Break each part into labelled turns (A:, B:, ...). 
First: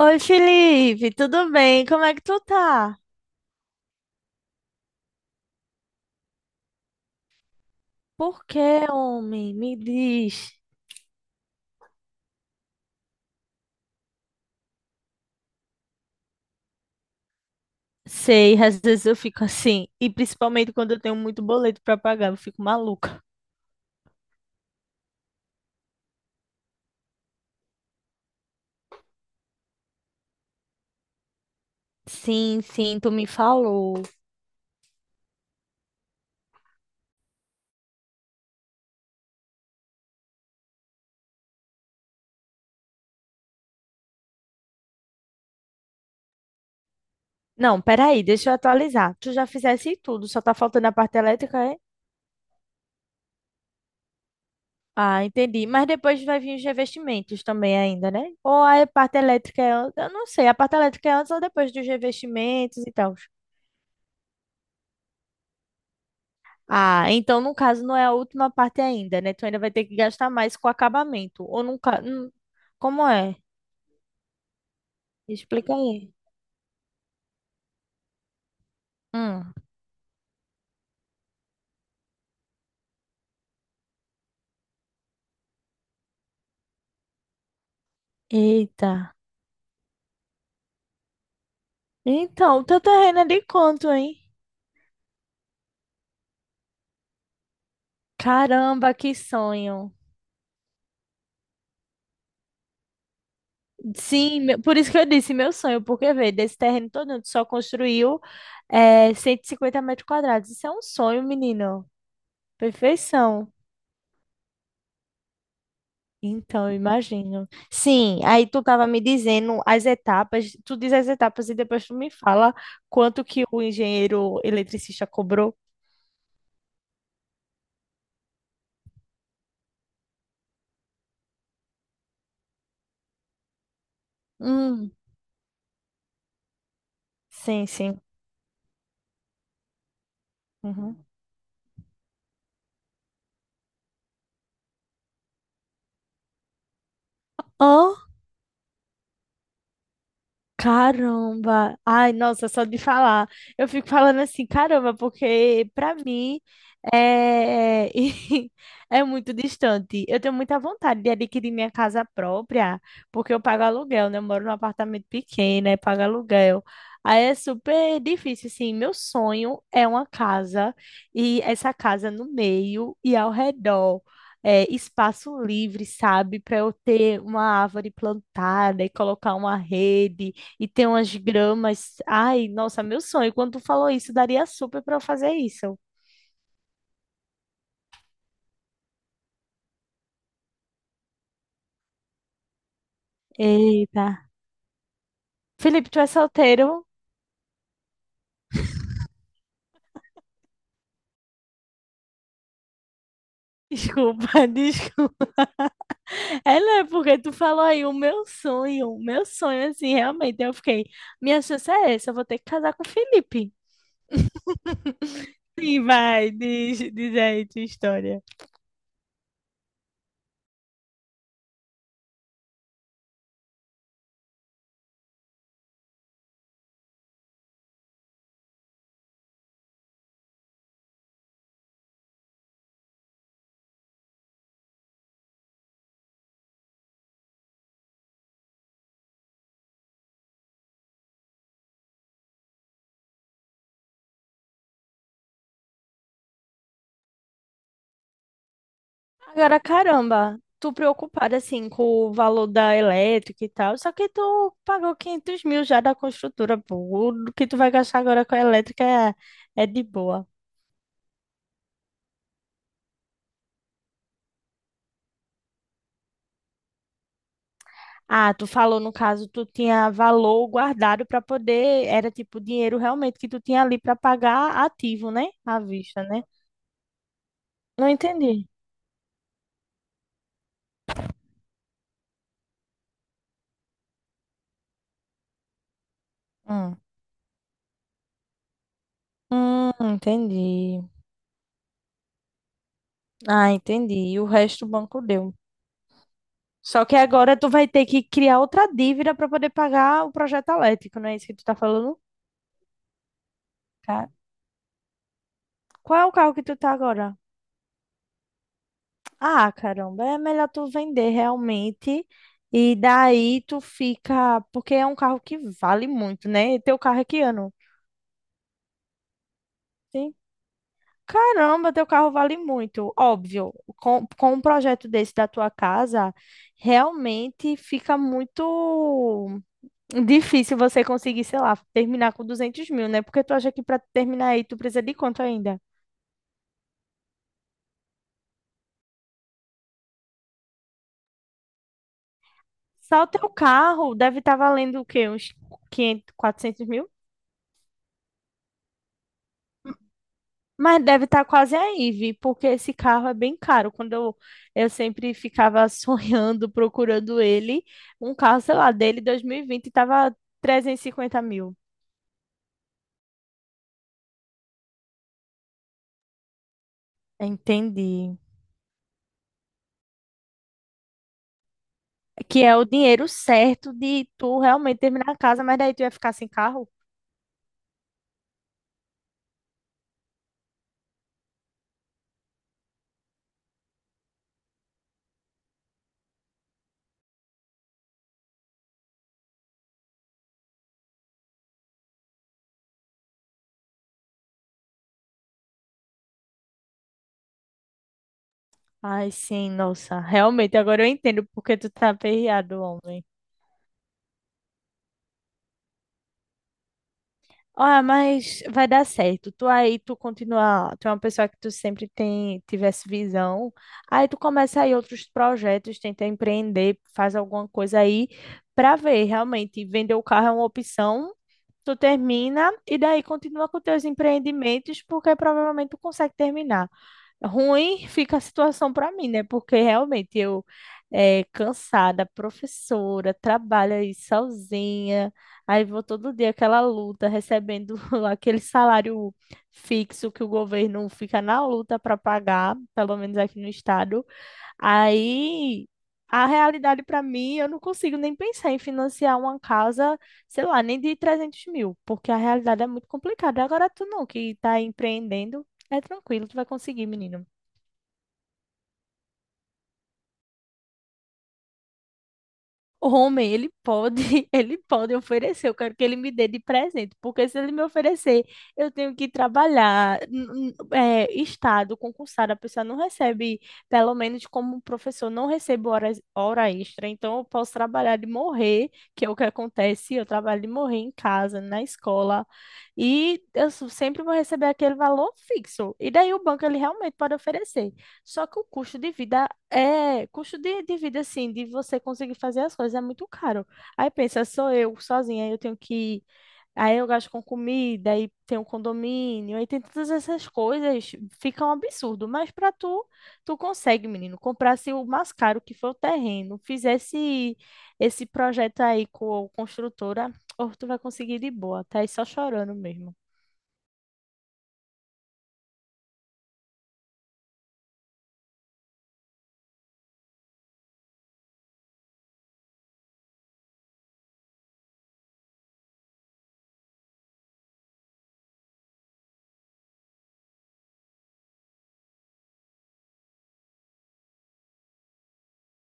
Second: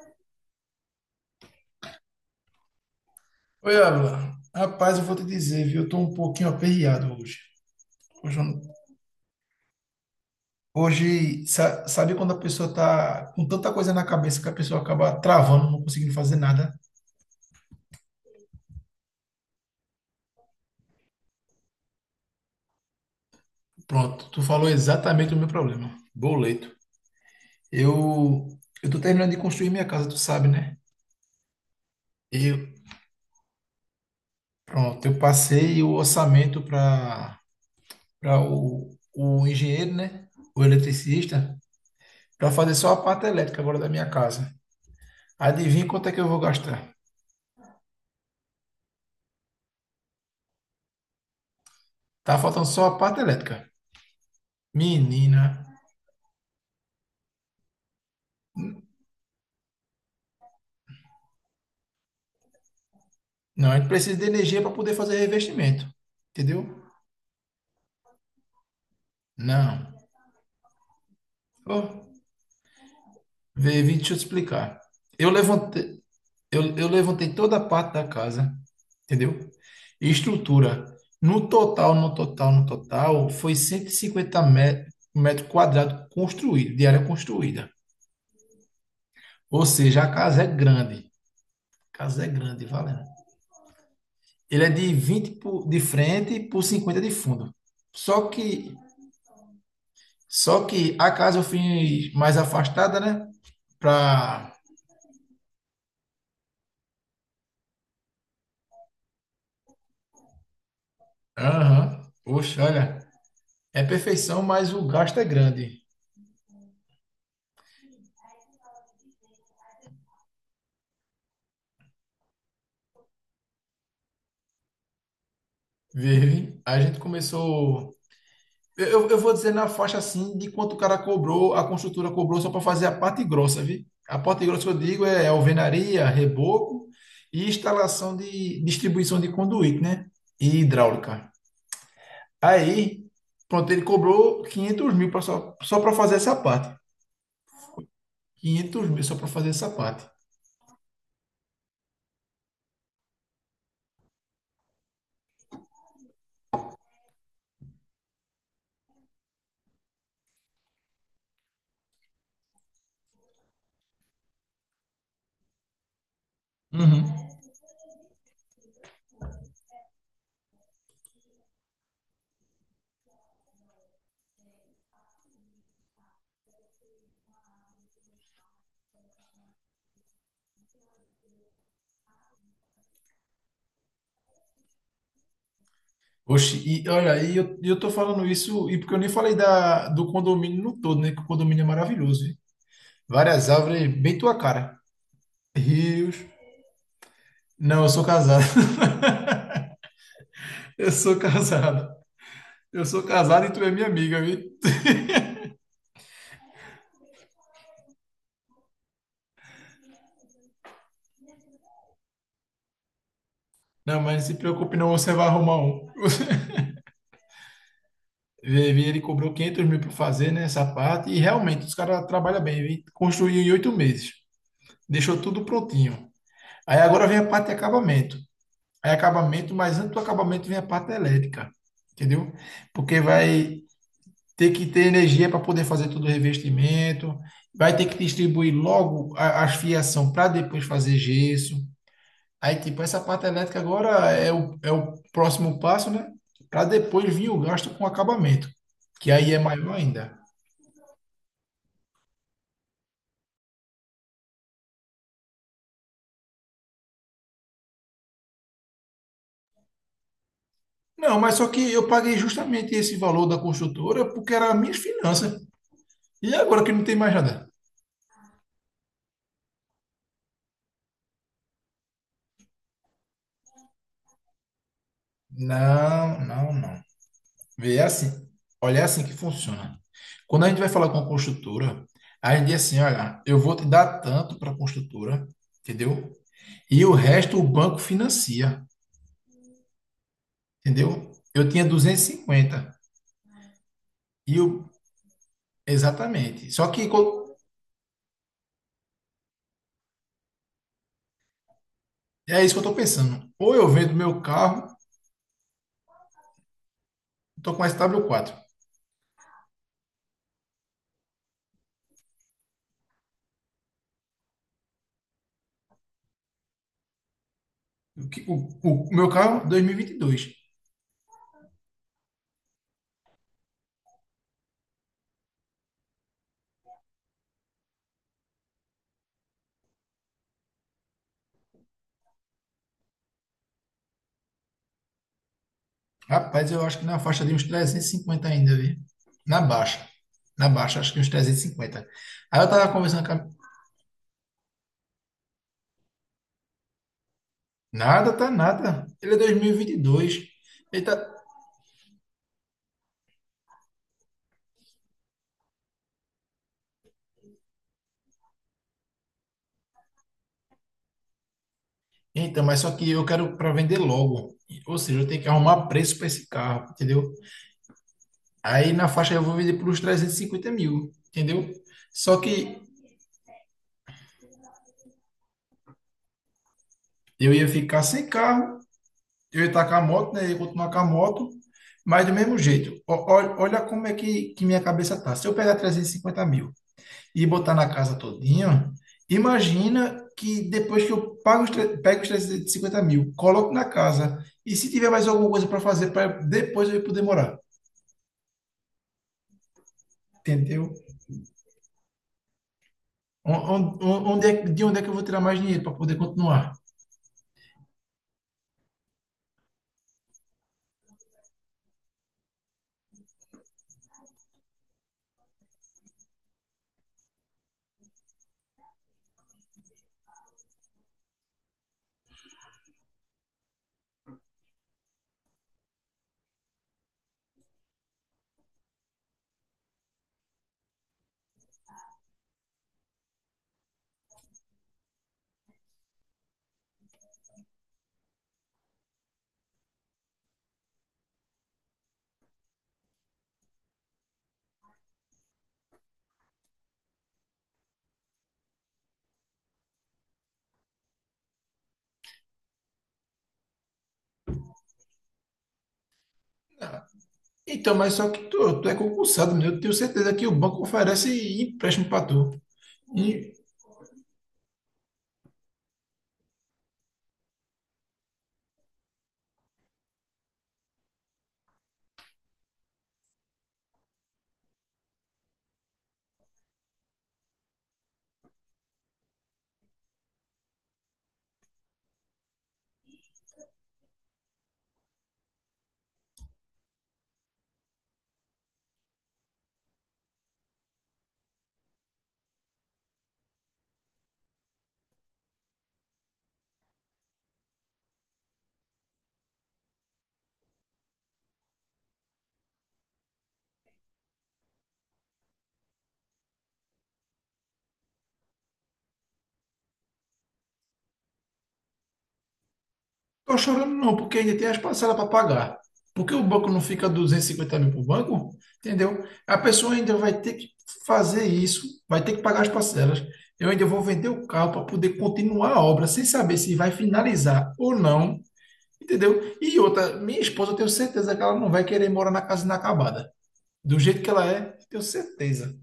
A: Oi, Felipe, tudo bem? Como é que tu tá?
B: Oi, Abla. Rapaz, eu vou te dizer, viu? Eu tô um pouquinho aperreado hoje. Hoje, eu
A: Por
B: não-
A: que, homem? Me diz.
B: Hoje, sabe quando a pessoa tá com tanta coisa na cabeça que a pessoa acaba travando, não conseguindo fazer nada?
A: Sei, às vezes eu fico assim, e principalmente quando eu tenho muito boleto pra pagar, eu fico maluca.
B: Pronto, tu falou exatamente o meu problema. Boleto. Eu, eu tô terminando de construir minha casa, tu sabe, né? Eu,
A: Sim, sim, tu me falou.
B: pronto, eu passei o orçamento para o engenheiro, né? O eletricista, para fazer só a parte elétrica agora da minha casa. Adivinha quanto é que eu vou gastar?
A: Não, peraí, deixa eu atualizar. Tu já fizesse tudo, só tá faltando a parte elétrica, é?
B: Tá faltando só a parte elétrica.
A: Ah,
B: Menina.
A: entendi. Mas depois vai vir os revestimentos também ainda, né? Ou a parte elétrica é... Eu não sei, a parte elétrica é antes ou depois dos revestimentos e tal.
B: Não, a gente precisa de energia para poder fazer revestimento. Entendeu?
A: Ah, então no caso não é a última parte ainda, né? Tu ainda vai ter
B: Não.
A: que gastar mais com acabamento. Ou nunca.
B: Oh,
A: Hum? Como é?
B: vê, vim te explicar. Eu
A: Explica
B: levantei,
A: aí.
B: eu levantei toda a parte da casa, entendeu?
A: Hum.
B: E estrutura. No total, foi 150 metros quadrados construído, de área construída.
A: Eita.
B: Ou seja, a casa é grande. A casa é
A: Então, o
B: grande,
A: teu
B: valendo.
A: terreno é de quanto, hein?
B: Ele é de de frente por 50 de fundo. Só que
A: Caramba, que sonho.
B: só que a casa eu fiz mais afastada, né?
A: Sim,
B: Pra.
A: por isso que eu disse meu sonho, porque, vê, desse terreno todo, tu só construiu 150 metros quadrados. Isso é um sonho, menino.
B: Aham. Poxa, olha.
A: Perfeição.
B: É perfeição, mas o gasto é grande.
A: Então, eu imagino. Sim, aí tu estava me dizendo as etapas, tu diz as etapas e depois tu me fala quanto que o engenheiro eletricista cobrou.
B: Vive. A gente começou. Eu vou dizer na faixa assim de quanto o cara cobrou, a construtora cobrou só para fazer a parte grossa, viu? A parte grossa que eu
A: Hum.
B: digo é alvenaria, reboco e
A: Sim, sim.
B: instalação de distribuição de conduíte, né? E
A: Uhum.
B: hidráulica. Aí, pronto, ele cobrou 500 mil pra só para fazer essa parte. 500 mil só para fazer essa parte.
A: Caramba! Ai, nossa, só de falar. Eu fico falando assim, caramba, porque pra mim é, é muito distante. Eu tenho muita vontade de adquirir minha casa própria, porque eu pago aluguel, né? Eu moro num apartamento pequeno, aí pago aluguel.
B: Uhum.
A: Aí é super difícil, assim. Meu sonho é uma casa e essa casa no meio e ao redor. Espaço livre, sabe? Para eu ter uma árvore plantada e colocar uma rede e tem umas gramas. Ai, nossa, meu sonho. Quando tu falou isso, daria super pra eu fazer isso.
B: Oxe, e olha, e eu tô falando isso, e porque eu nem falei do condomínio no todo, né? Que o condomínio é maravilhoso, viu? Várias árvores,
A: Eita.
B: bem tua cara.
A: Felipe, tu é
B: Rios.
A: solteiro?
B: Não, eu sou casado. Eu sou casado. Eu sou casado e tu é minha amiga, viu?
A: Desculpa, desculpa. É, né? Porque tu falou aí o meu sonho. O meu sonho, assim, realmente. Eu fiquei, minha chance é essa, eu vou ter que casar com o Felipe.
B: Não, mas não se preocupe, não, você vai arrumar
A: Sim,
B: um.
A: vai, diz, diz aí tua história.
B: Vê, ele cobrou 500 mil para fazer, né, essa parte, e realmente os caras trabalham bem, viu? Construiu em 8 meses. Deixou tudo prontinho. Aí agora vem a parte de acabamento. É acabamento, mas antes do acabamento vem a parte elétrica, entendeu? Porque vai ter que ter energia para poder fazer todo o revestimento, vai ter que distribuir logo a fiação para depois fazer gesso. Aí, tipo, essa parte elétrica agora é o próximo passo, né? Para depois vir o gasto com acabamento, que aí é
A: Agora,
B: maior ainda.
A: caramba, tu preocupada assim com o valor da elétrica e tal, só que tu pagou 500 mil já da construtora, pô. O que tu vai gastar agora com a elétrica é de boa.
B: Não, mas só que eu paguei justamente esse valor da construtora porque era minhas finanças. E agora que não tem mais nada?
A: Ah, tu falou no caso, tu tinha valor guardado para poder, era tipo dinheiro realmente que tu tinha ali para pagar ativo, né? À vista,
B: Não,
A: né?
B: não, não. Vê, é
A: Não
B: assim.
A: entendi.
B: Olha, é assim que funciona. Quando a gente vai falar com a construtora, a gente diz assim, olha, eu vou te dar tanto para a construtora, entendeu?
A: Hum.
B: E o resto o banco financia,
A: Entendi.
B: entendeu? Eu tinha 250 mil
A: Ah, entendi. E o
B: e o
A: resto o banco deu.
B: exatamente.
A: Só que agora tu vai ter que criar outra dívida para poder pagar o projeto elétrico, não é isso que tu tá falando?
B: É isso que eu estou pensando. Ou eu vendo
A: Ca-
B: meu carro,
A: Qual é o carro que tu tá agora?
B: estou com sw quatro.
A: Ah, caramba, é melhor tu vender realmente. E daí tu fica. Porque é um carro que vale muito, né? E teu carro é que ano?
B: O, que- o meu carro dois. mil e vinte e
A: Sim.
B: dois.
A: Caramba, teu carro vale muito. Óbvio, com, um projeto desse da tua casa, realmente fica muito. Difícil você conseguir, sei lá, terminar com 200 mil, né? Porque tu acha que para terminar aí tu precisa de quanto ainda?
B: Rapaz, eu acho que na faixa de uns 350 mil ainda, viu? Na baixa. Na baixa, acho que uns 350 mil. Aí eu tava conversando
A: Só o teu carro deve estar valendo o quê? Uns 500, 400 mil?
B: nada, tá nada. Ele é dois mil e vinte e dois. Ele
A: Mas deve
B: tá...
A: estar quase aí, Vi, porque esse carro é bem caro. Eu sempre ficava sonhando, procurando ele, um carro, sei lá, dele 2020 estava 350 mil.
B: Então, mas só que eu quero para vender logo. Ou seja, eu tenho que arrumar preço para esse carro, entendeu?
A: Entendi.
B: Aí na faixa eu vou vender por uns 350 mil, entendeu? Só
A: Que é
B: que
A: o dinheiro certo de tu realmente terminar a casa, mas daí tu ia ficar sem carro?
B: eu ia ficar sem carro, eu ia estar com a moto, né? Eu ia continuar com a moto, mas do mesmo jeito. Ó, olha como é que minha cabeça tá. Se eu pegar 350 mil e botar na casa todinho, imagina que depois que eu pago pego os 350 mil, coloco na casa, e se tiver mais alguma coisa para fazer, para depois eu ir poder morar,
A: Ai, sim, nossa, realmente,
B: entendeu?
A: agora eu entendo porque tu tá aperreado, homem.
B: Onde é, de onde é que eu vou tirar mais dinheiro para poder continuar?
A: Ah, mas vai dar certo. Tu aí, tu continua, tu é uma pessoa que tu sempre tem, tivesse visão. Aí tu começa aí outros projetos, tenta empreender, faz alguma coisa aí pra ver, realmente, vender o carro é uma opção. Tu termina e daí continua com teus empreendimentos, porque provavelmente tu consegue terminar. Ruim fica a situação para mim, né? Porque realmente eu cansada, professora, trabalho aí sozinha, aí vou todo dia aquela luta, recebendo aquele salário fixo que o governo fica na luta para pagar, pelo menos aqui no estado. Aí a realidade para mim, eu não consigo nem pensar em financiar uma casa, sei lá, nem de 300 mil, porque a realidade é muito complicada. Agora tu não, que tá empreendendo, é tranquilo, tu vai
B: Ah,
A: conseguir, menino.
B: então, mas só que tu é concursado, meu. Eu tenho certeza que o banco oferece empréstimo para tu.
A: Homem, ele pode, ele pode oferecer. Eu quero que ele me dê de presente, porque se ele me oferecer, eu tenho que trabalhar. É, estado concursado, a pessoa não recebe, pelo menos como um professor, não recebo horas, hora extra. Então, eu posso trabalhar de morrer, que é o que acontece. Eu trabalho de morrer em casa, na escola, e eu sempre vou receber aquele valor fixo. E daí o banco ele realmente pode oferecer. Só que o custo de vida, custo de, vida, assim, de você conseguir fazer as coisas é muito caro. Aí pensa, sou eu sozinha, aí eu tenho que. Aí eu gasto com comida, aí tem um condomínio, aí tem todas essas coisas, fica um absurdo. Mas pra tu, tu consegue, menino, comprasse o mais caro que foi o terreno, fizesse esse projeto aí com a construtora, ou tu vai conseguir de boa, tá aí só chorando mesmo.
B: Tô chorando não, porque ainda tem as parcelas para pagar. Porque o banco não fica 250 mil para o banco, entendeu? A pessoa ainda vai ter que fazer isso, vai ter que pagar as parcelas. Eu ainda vou vender o carro para poder continuar a obra, sem saber se vai finalizar ou não, entendeu? E outra, minha esposa, eu tenho certeza que ela não vai querer morar na casa inacabada. Do jeito que ela é, tenho certeza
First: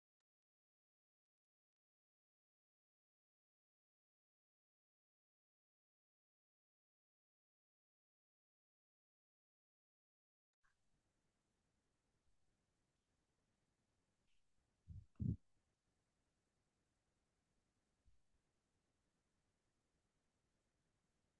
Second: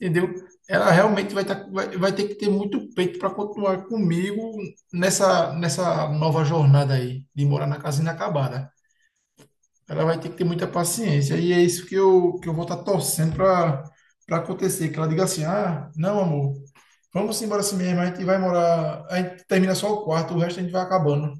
B: entendeu? Ela realmente vai, tá, vai ter que ter muito peito para continuar comigo nessa nova jornada aí, de morar na casa inacabada. Ela vai ter que ter muita paciência, e é isso que que eu vou estar torcendo para acontecer, que ela diga assim, ah, não, amor, vamos embora assim mesmo, a gente vai morar, a gente termina só o quarto, o resto a gente vai acabando.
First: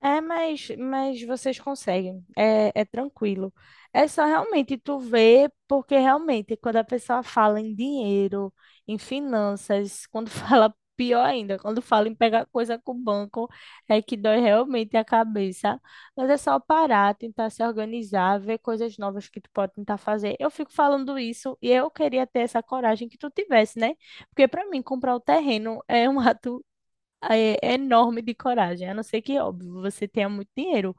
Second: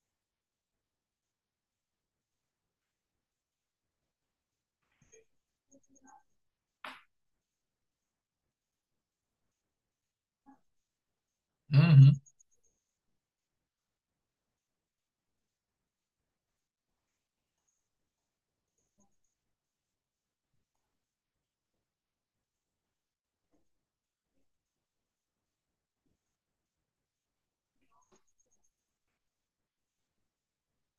A: É, mas vocês conseguem, é tranquilo. É só realmente tu ver, porque realmente quando a pessoa fala em dinheiro, em finanças, quando fala pior ainda, quando fala
B: Uhum.
A: em pegar coisa com o banco, é que dói realmente a cabeça. Mas é só parar, tentar se organizar, ver coisas novas que tu pode tentar fazer. Eu fico falando isso e eu queria ter essa coragem que tu tivesse, né? Porque para mim comprar o terreno é um ato é enorme de coragem, a não ser que, óbvio, você tenha muito dinheiro.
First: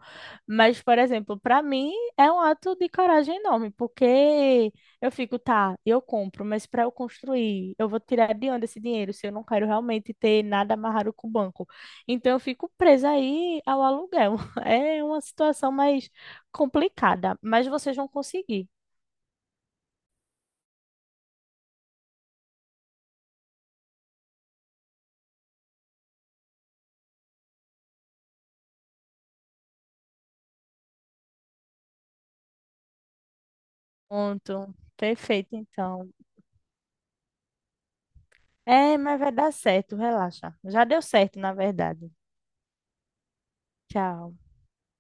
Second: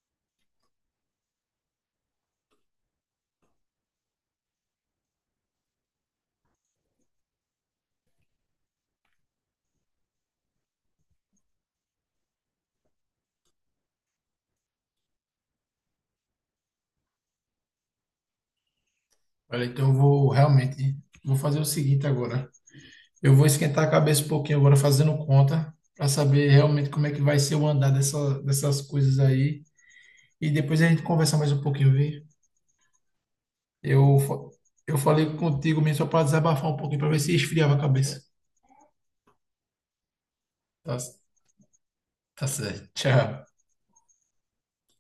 A: Mas, por exemplo, para mim é um ato de coragem enorme, porque eu fico, tá, eu compro, mas para eu construir, eu vou tirar de onde esse dinheiro se eu não quero realmente ter nada amarrado com o banco? Então, eu fico presa aí ao aluguel. É uma situação mais complicada, mas vocês vão conseguir.
B: Olha, então eu vou realmente, vou fazer o seguinte agora. Eu vou esquentar a cabeça um pouquinho agora fazendo conta para saber realmente como é que vai ser o andar dessas coisas aí. E depois a gente conversa mais um pouquinho, viu? Eu, fa-
A: Pronto,
B: eu falei
A: perfeito,
B: contigo mesmo só
A: então.
B: para desabafar um pouquinho para ver se esfriava a cabeça.
A: É, mas vai dar certo, relaxa. Já
B: Tá,
A: deu certo, na verdade.
B: tá certo. Tchau.
A: Tchau.